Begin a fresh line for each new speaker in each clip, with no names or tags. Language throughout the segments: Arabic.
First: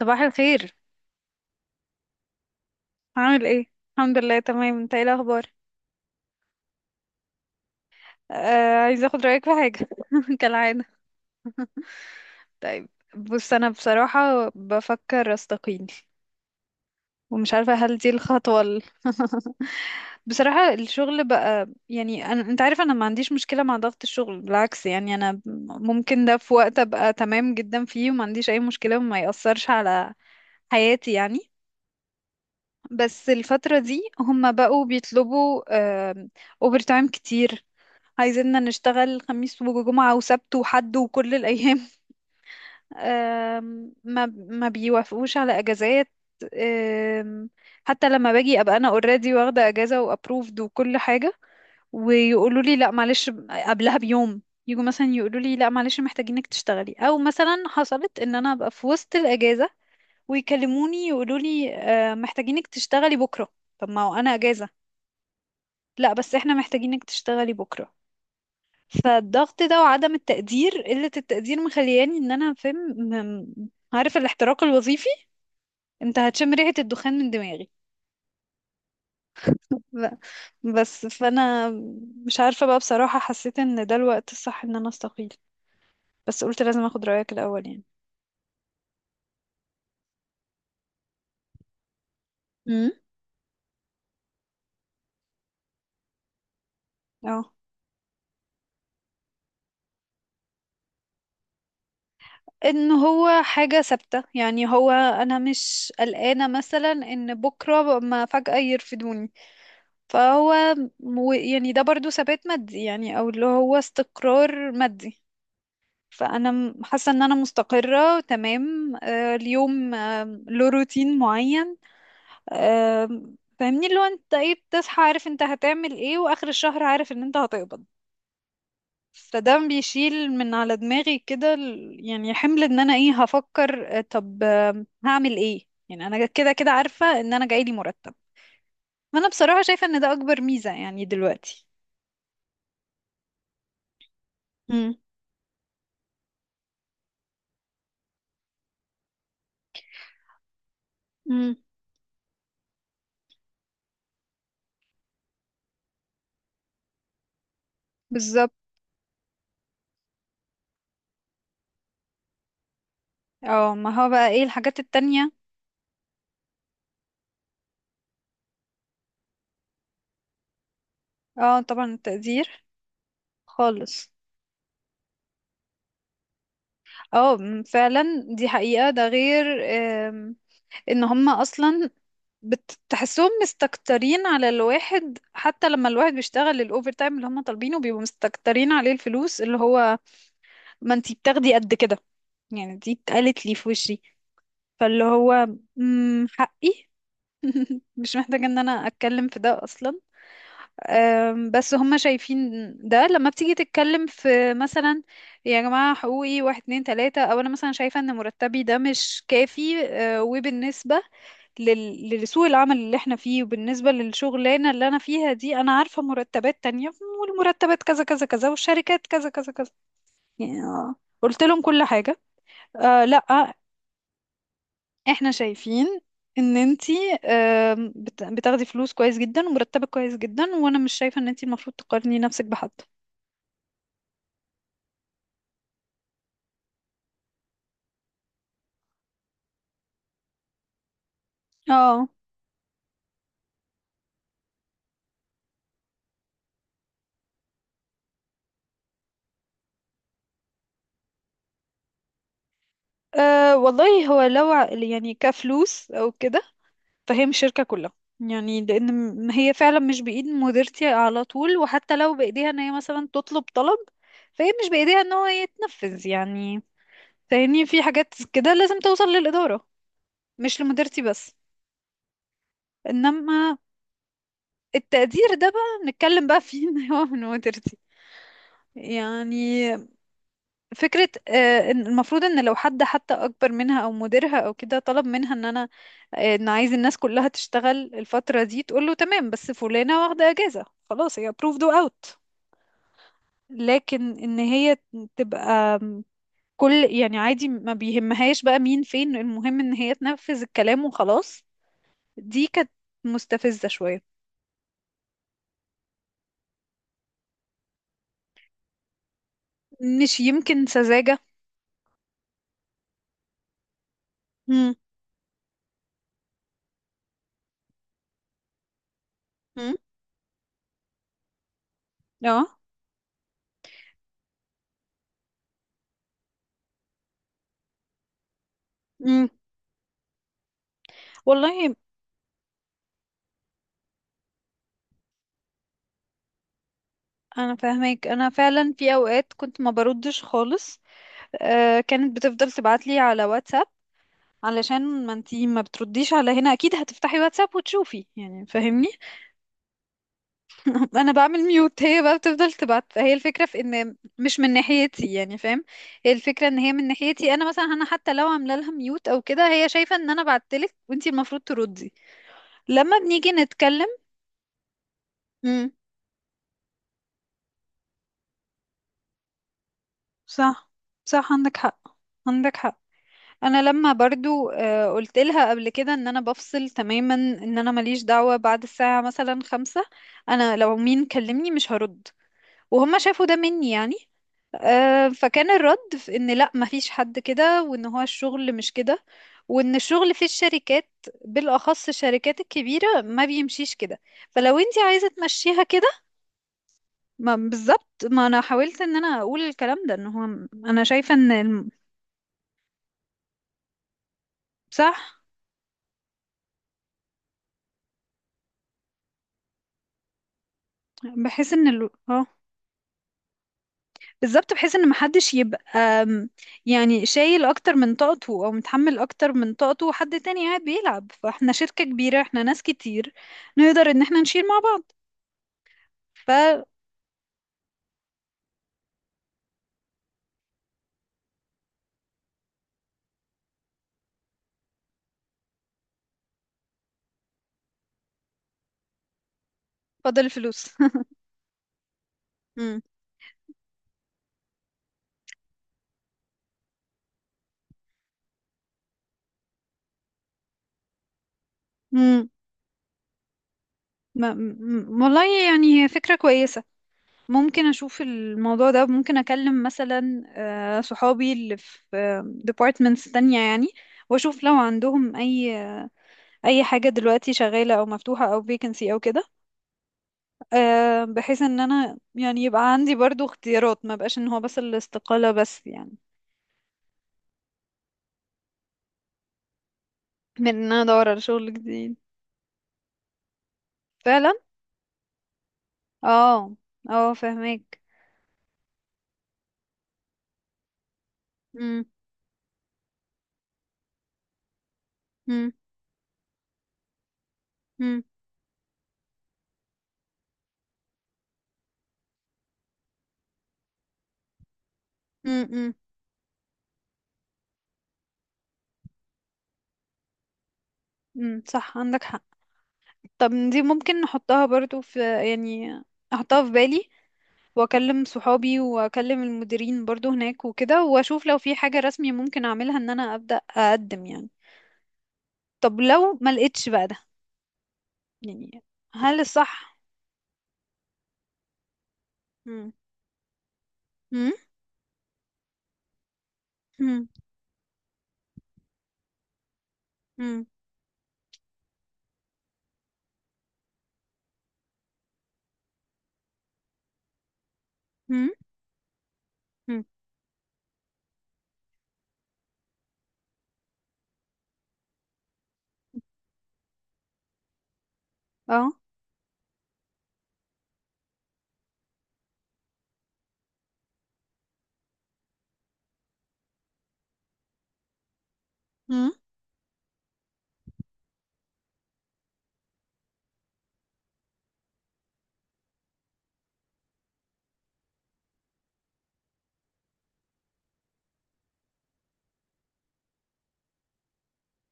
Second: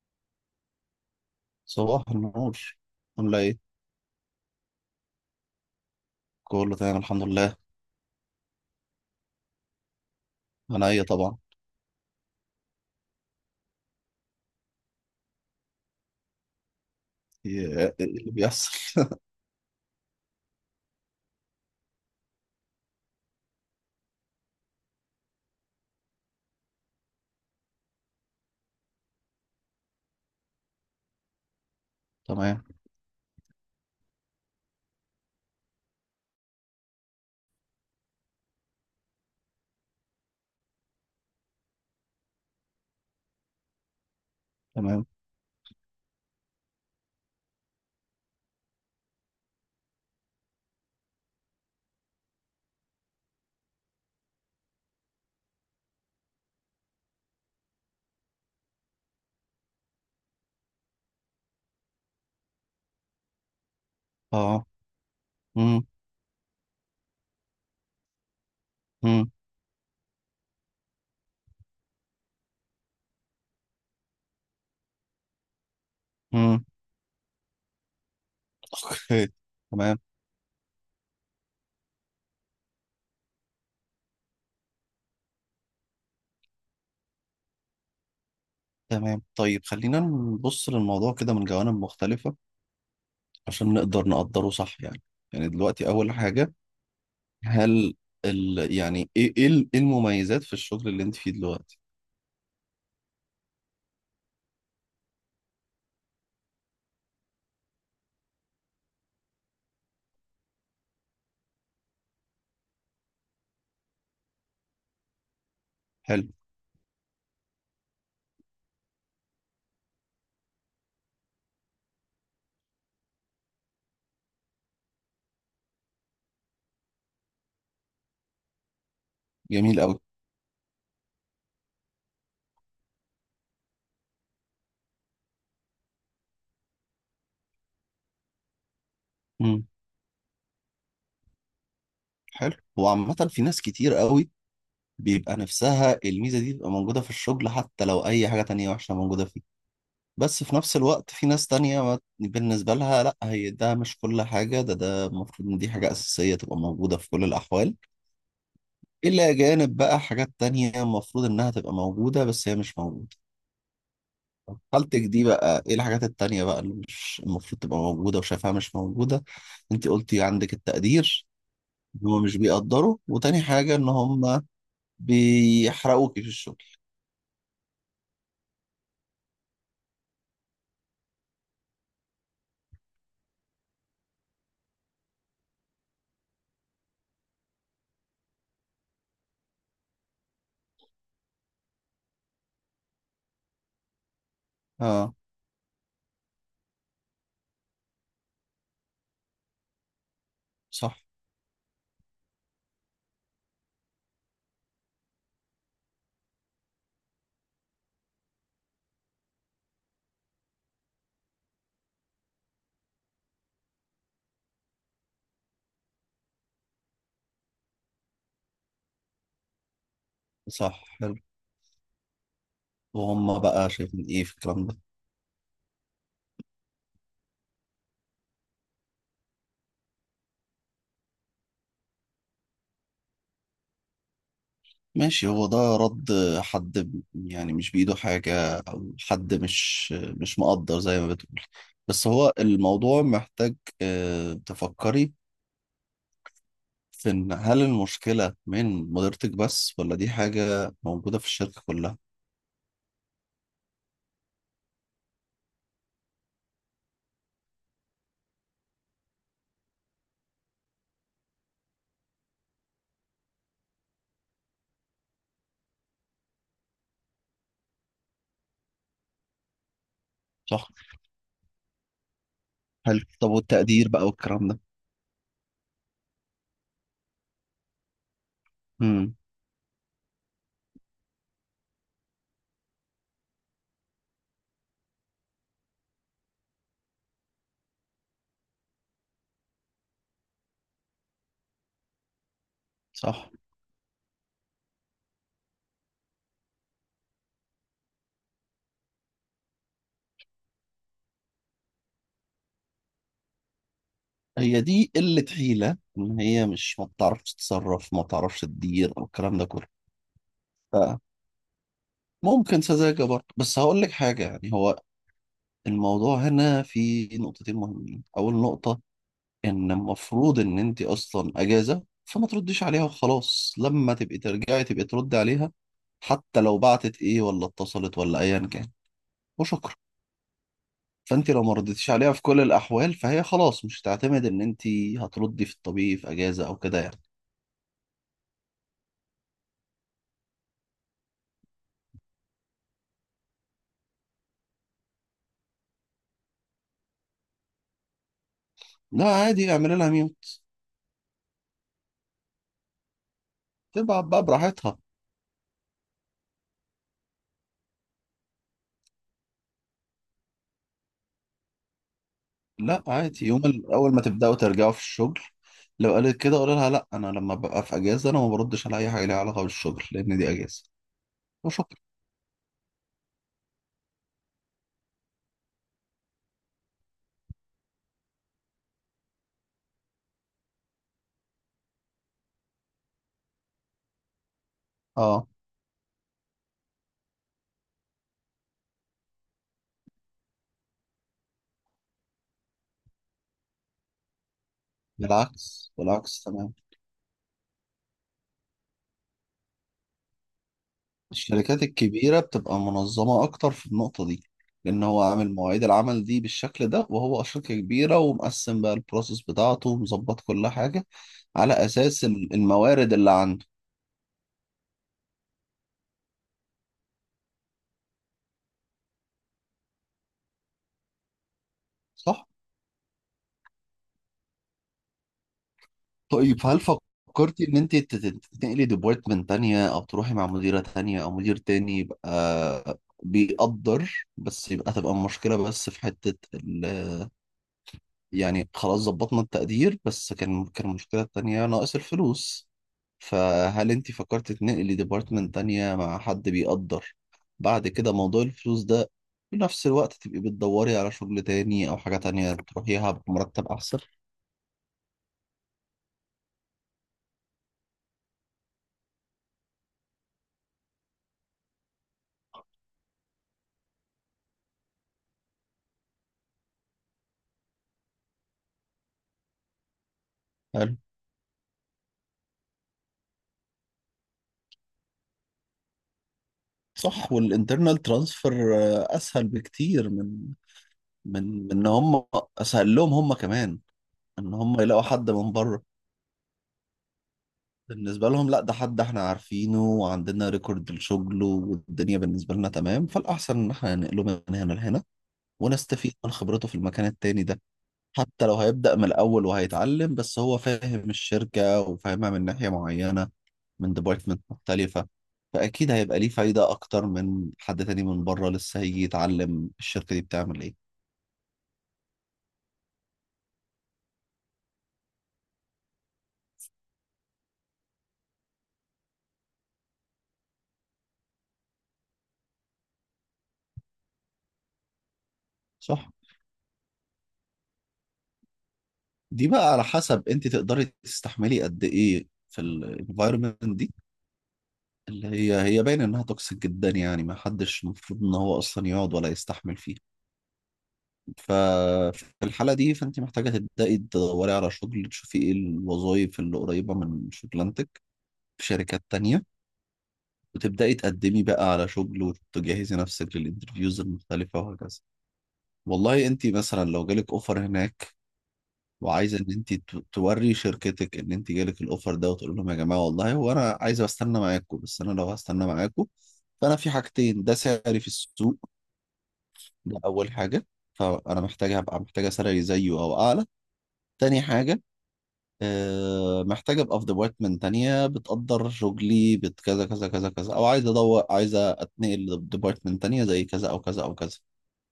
صباح الخير.
صباح النور. عاملة
عامل
ايه؟
ايه؟ الحمد لله، تمام. انت ايه الاخبار؟
كله تمام، الحمد لله.
آه، عايزه اخد رايك في حاجه كالعاده.
انا؟ ايه طبعا.
طيب، بص، انا بصراحه بفكر استقيل، ومش عارفه
إيه
هل دي
اللي
الخطوه
بيحصل؟
بصراحه الشغل بقى، يعني انت عارف انا ما عنديش مشكله مع ضغط الشغل، بالعكس، يعني انا ممكن ده في وقت ابقى تمام جدا فيه، وما عنديش اي مشكله، وما يأثرش على حياتي يعني.
تمام.
بس الفترة دي هم بقوا بيطلبوا اوفر تايم كتير، عايزيننا نشتغل خميس وجمعة وسبت وحد وكل الأيام. ما
تمام.
بيوافقوش على أجازات. آم، حتى لما باجي أبقى أنا اوريدي، واخدة أجازة وأبروفد وكل حاجة، ويقولوا لي لا معلش قبلها بيوم، يجوا مثلا يقولوا لي لا معلش محتاجينك تشتغلي، أو مثلا حصلت إن أنا أبقى في وسط الأجازة ويكلموني يقولوا لي محتاجينك تشتغلي بكرة. طب ما هو أنا
اه.
أجازة.
امم.
لا، بس احنا محتاجينك تشتغلي بكرة.
امم.
فالضغط ده وعدم التقدير، قلة التقدير، مخلياني ان انا فاهم، عارف الاحتراق الوظيفي. انت هتشم
امم.
ريحة الدخان من دماغي.
اوكي. تمام.
ب- بس فانا مش عارفة بقى، بصراحة حسيت ان ده الوقت الصح ان انا استقيل، بس قلت لازم اخد رأيك الاول يعني.
تمام. طيب، خلينا نبص للموضوع كده من جوانب مختلفة،
امم.
عشان نقدر نقدره صح يعني دلوقتي اول حاجة،
اه.
هل يعني إيه المميزات في الشغل اللي انت فيه دلوقتي؟
ان هو حاجة ثابتة، يعني هو انا مش قلقانة مثلا ان بكرة ما فجأة يرفدوني. فهو يعني ده برضو ثبات مادي يعني، او اللي هو استقرار مادي.
حلو.
فانا حاسة ان انا مستقرة تمام. اليوم له روتين معين. آه، فاهمني اللي هو انت ايه بتصحى عارف انت هتعمل ايه، واخر الشهر عارف ان انت هتقبض. فده
جميل قوي.
بيشيل من على دماغي كده يعني حمل ان انا ايه هفكر. طب هعمل ايه يعني، انا كده كده عارفة ان انا جايلي مرتب. انا بصراحة
امم.
شايفة ان ده اكبر ميزة، يعني دلوقتي.
حلو، وعامة في ناس كتير قوي
امم.
بيبقى نفسها الميزة دي تبقى موجودة في الشغل، حتى لو أي حاجة تانية وحشة موجودة فيه. بس في نفس الوقت في ناس
امم.
تانية، بالنسبة لها لأ، هي ده مش كل حاجة، ده المفروض إن دي حاجة أساسية تبقى موجودة في كل الأحوال.
بالظبط.
إلا جانب بقى حاجات تانية المفروض إنها تبقى موجودة بس هي مش موجودة.
اه، ما هو بقى ايه الحاجات
حالتك دي
التانية؟
بقى، إيه الحاجات التانية بقى اللي مش المفروض تبقى موجودة وشايفها مش موجودة؟ أنت قلتي عندك التقدير،
اه، طبعا
إن هما مش
التقدير.
بيقدروا، وتاني حاجة إن
خالص.
هما بيحرقوكي في الشغل.
اه، فعلا. دي حقيقة، ده غير آم، ان هما اصلا بتحسهم مستكترين على الواحد، حتى لما الواحد بيشتغل الاوفر تايم اللي هما طالبينه بيبقوا مستكترين عليه. الفلوس اللي هو ما انتي بتاخدي قد كده، يعني دي اتقالت لي في وشي. فاللي
آه.
هو حقي، مش محتاجة ان انا اتكلم في ده اصلا.
صح.
بس هما شايفين ده لما بتيجي تتكلم في مثلا يا جماعة حقوقي واحد اتنين تلاتة، او انا مثلا شايفة ان مرتبي ده مش كافي وبالنسبة لسوق العمل اللي احنا فيه، وبالنسبة للشغلانة اللي انا فيها دي انا عارفة مرتبات تانية، والمرتبات كذا كذا كذا والشركات كذا كذا كذا يعني.
صح،
قلت لهم كل حاجة. آه،
وهم
لا.
بقى شايفين ايه في الكلام ده؟
احنا شايفين ان انتي بتاخدي فلوس كويس جدا، ومرتبك كويس جدا، وانا مش شايفة ان انتي المفروض تقارني نفسك بحد.
ماشي، هو ده رد حد يعني مش بإيده حاجة، أو حد مش مقدر زي ما بتقول. بس
اه.
هو الموضوع محتاج تفكري في إن هل المشكلة من مديرتك بس، ولا دي حاجة موجودة في الشركة كلها.
أه والله، هو لو يعني كفلوس او كده، فهي مش شركة كلها. يعني لان هي فعلا مش بايد مديرتي على طول، وحتى لو بايديها ان هي مثلا تطلب طلب، فهي مش بايديها ان هو يتنفذ يعني. فاهمني، في حاجات كده لازم توصل للإدارة، مش
صح.
لمديرتي بس.
حلو. طب
انما
والتقدير بقى والكلام ده؟
التقدير ده بقى نتكلم بقى فيه ان هو من مديرتي
امم.
يعني. فكرة إن المفروض ان لو حد حتى اكبر منها او مديرها او كده طلب منها ان انا ان عايز الناس كلها تشتغل الفترة دي، تقول له تمام بس فلانة واخدة اجازة. خلاص هي approved و out.
صح.
لكن ان هي تبقى كل يعني عادي، ما بيهمهاش بقى مين فين، المهم ان هي تنفذ الكلام وخلاص. دي كانت مستفزة شوية.
هي دي قلة حيلة، إن هي مش ما بتعرفش تتصرف، ما بتعرفش تدير، أو الكلام ده كله؟
مش يمكن سذاجة؟
ممكن سذاجة برضه، بس هقول لك حاجة. يعني
امم.
هو الموضوع هنا في نقطتين مهمين. أول نقطة، إن
امم.
المفروض إن أنت أصلا أجازة فما
اه.
ترديش عليها وخلاص، لما تبقي ترجعي تبقي تردي عليها. حتى لو بعتت إيه، ولا اتصلت، ولا أيا كان.
امم.
وشكرا. فأنت لو ما
والله
ردتيش عليها في كل الأحوال فهي خلاص مش هتعتمد إن أنت هتردي في الطبيعي في أجازة أو كده يعني.
انا فاهمك، انا فعلا في اوقات كنت ما بردش خالص. آه، كانت بتفضل تبعتلي على واتساب، علشان ما انتي ما بترديش على هنا اكيد هتفتحي واتساب وتشوفي يعني. فاهمني.
لا عادي، اعملي لها ميوت.
انا بعمل ميوت، هي بقى بتفضل تبعت. هي الفكرة في ان
تبعت بقى
مش من
براحتها.
ناحيتي يعني، فاهم؟ هي الفكرة ان هي من ناحيتي، انا مثلا انا حتى لو عامله لها ميوت او كده، هي شايفة ان انا بعتلك وانتي المفروض تردي
لا
لما
عادي،
بنيجي
يوم
نتكلم.
اول ما تبداوا ترجعوا في الشغل،
امم.
لو قالت كده قول لها: لا، انا لما ببقى في اجازه انا ما بردش على اي حاجه ليها علاقه بالشغل، لان دي اجازه.
صح. صح، عندك
وشكرا.
حق. عندك حق. انا لما برضو قلت لها قبل كده ان انا بفصل تماما، ان انا ماليش دعوة بعد الساعة مثلا خمسة. انا لو مين كلمني مش هرد. وهم شافوا ده مني يعني.
اه.
فكان الرد في ان لا، مفيش حد كده، وان هو الشغل مش كده، وان الشغل في الشركات، بالاخص الشركات الكبيرة، ما بيمشيش كده. فلو انتي عايزة تمشيها
بالعكس،
كده.
بالعكس، تمام.
ما بالظبط، ما انا حاولت ان انا اقول الكلام ده، ان هو انا شايفة ان
الشركات الكبيره بتبقى منظمه اكتر في النقطه دي، لان هو
صح.
عامل مواعيد العمل دي بالشكل ده، وهو شركه كبيره ومقسم بقى البروسيس بتاعته ومظبط كل حاجه
بحيث
على
ان
اساس
اه،
الموارد اللي عنده.
بالظبط، بحيث ان محدش يبقى م، يعني شايل اكتر من طاقته، او متحمل اكتر من طاقته، وحد تاني قاعد بيلعب. فاحنا شركة كبيرة،
صح.
احنا ناس كتير، نقدر ان احنا نشيل مع بعض.
طيب، هل
ففضل
فكرتي ان انت تنقلي ديبارتمنت تانية، او تروحي مع مديرة تانية او مدير تاني يبقى بيقدر، بس يبقى تبقى المشكلة بس في حتة ال... يعني خلاص ظبطنا التقدير، بس كان
الفلوس.
كان المشكلة التانية ناقص الفلوس.
مم.
فهل انت فكرتي تنقلي ديبارتمنت تانية مع حد بيقدر، بعد كده موضوع الفلوس ده في نفس الوقت تبقي بتدوري على شغل تاني، او حاجة
مم.
تانية تروحيها بمرتب احسن؟
والله يعني هي فكرة كويسة. ممكن أشوف الموضوع ده، ممكن أكلم مثلا صحابي اللي في ديبارتمنتس تانية يعني. وأشوف لو عندهم أي حاجة دلوقتي شغالة، أو مفتوحة، أو vacancy أو كده.
هل
بحيث ان انا يعني يبقى عندي برضو اختيارات، ما بقاش ان هو بس الاستقالة بس يعني.
صح. والانترنال ترانسفير اسهل بكتير من
من ان انا ادور على
من من
شغل
ان
جديد.
هم... اسهل لهم هم كمان
فعلا.
ان هم يلاقوا حد من بره.
اه. اه، فهمك.
بالنسبه لهم، لا، ده حد احنا عارفينه وعندنا ريكورد لشغله
امم.
والدنيا بالنسبه لنا تمام، فالاحسن ان احنا ننقله من هنا لهنا،
امم.
ونستفيد من خبرته في المكان التاني ده.
امم.
حتى لو هيبدا من الاول وهيتعلم، بس هو فاهم الشركه وفاهمها من ناحيه معينه، من ديبارتمنت مختلفة، فأكيد
امم.
هيبقى ليه فايدة أكتر من حد تاني من بره لسه هيجي يتعلم الشركة دي بتعمل إيه.
امم. صح، عندك حق. طب دي ممكن نحطها برضو في، يعني احطها في بالي، واكلم صحابي واكلم المديرين برضو هناك وكده، واشوف لو في حاجة رسمي ممكن اعملها ان انا ابدأ اقدم يعني. طب
صح؟
لو ما لقيتش بقى ده يعني، هل
دي بقى على
الصح؟
حسب أنت تقدري تستحملي قد إيه في
امم.
الانفايرمنت دي، اللي هي باين إنها توكسيك جدا، يعني
امم.
ما حدش المفروض إن هو أصلا يقعد ولا يستحمل فيها.
مم.
ففي الحالة دي فأنت محتاجة تبدأي تدوري على شغل، تشوفي إيه الوظائف اللي قريبة من شغلانتك
مم.
في شركات تانية،
مم.
وتبدأي تقدمي بقى على شغل، وتجهزي نفسك للانترفيوز المختلفة، وهكذا. والله انت مثلا لو جالك اوفر هناك،
اه.
وعايزة ان انت توري شركتك ان انت جالك الاوفر ده، وتقول لهم: يا جماعة، والله هو انا عايزة استنى معاكم، بس انا لو هستنى معاكم فانا في حاجتين. ده سعري في السوق،
مم.
ده اول حاجة، فانا محتاجة هبقى محتاجة سعري زيه او اعلى. تاني حاجة، محتاج ابقى في ديبارتمنت تانية بتقدر شغلي بكذا كذا كذا كذا كذا، او عايز ادور عايز اتنقل لديبارتمنت تانية زي كذا او كذا او كذا.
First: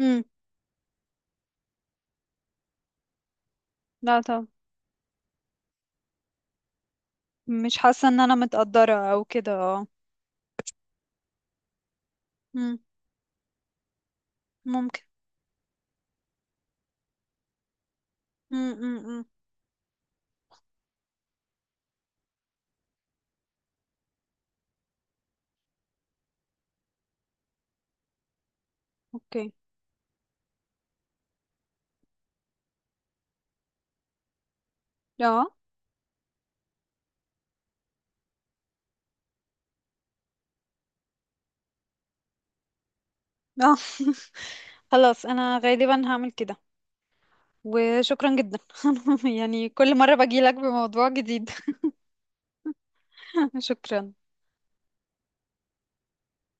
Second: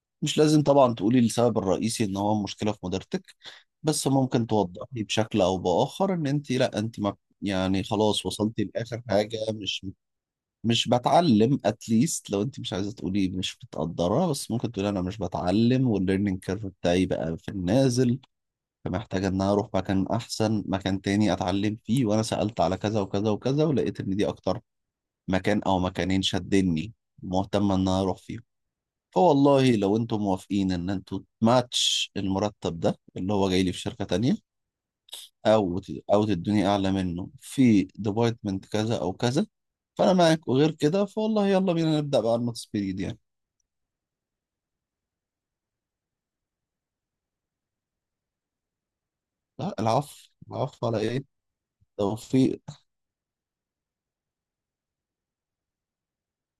مم.
مش لازم طبعا تقولي السبب الرئيسي ان هو مشكلة في مديرتك، بس
لا، طب
ممكن توضحي بشكل او باخر ان انت، لا انت ما...
مش
يعني
حاسة ان
خلاص
انا
وصلتي
متقدرة
لاخر
او
حاجة،
كده، اه.
مش بتعلم، اتليست لو انت مش
مم.
عايزة تقولي مش بتقدرها بس ممكن تقولي
ممكن.
انا مش بتعلم، والليرنينج كيرف بتاعي بقى في النازل.
مم. مم. مم.
فمحتاجة ان انا اروح مكان احسن، مكان تاني اتعلم فيه، وانا سألت على كذا وكذا وكذا ولقيت ان دي اكتر مكان او مكانين شدني، مهتمة ان انا اروح فيهم.
اوكي.
فوالله لو انتم موافقين ان انتوا تماتش المرتب ده اللي هو جاي لي في شركة تانية،
اه.
او او تدوني اعلى منه في ديبارتمنت كذا او كذا، فانا معاك. وغير كده فوالله يلا بينا نبدأ بقى الماكس بيريد يعني.
اه. خلاص انا غالبا هعمل كده. وشكرا جدا. يعني
لا
كل مرة
العفو.
باجي لك
العفو على
بموضوع
ايه؟
جديد.
توفيق.
شكرا.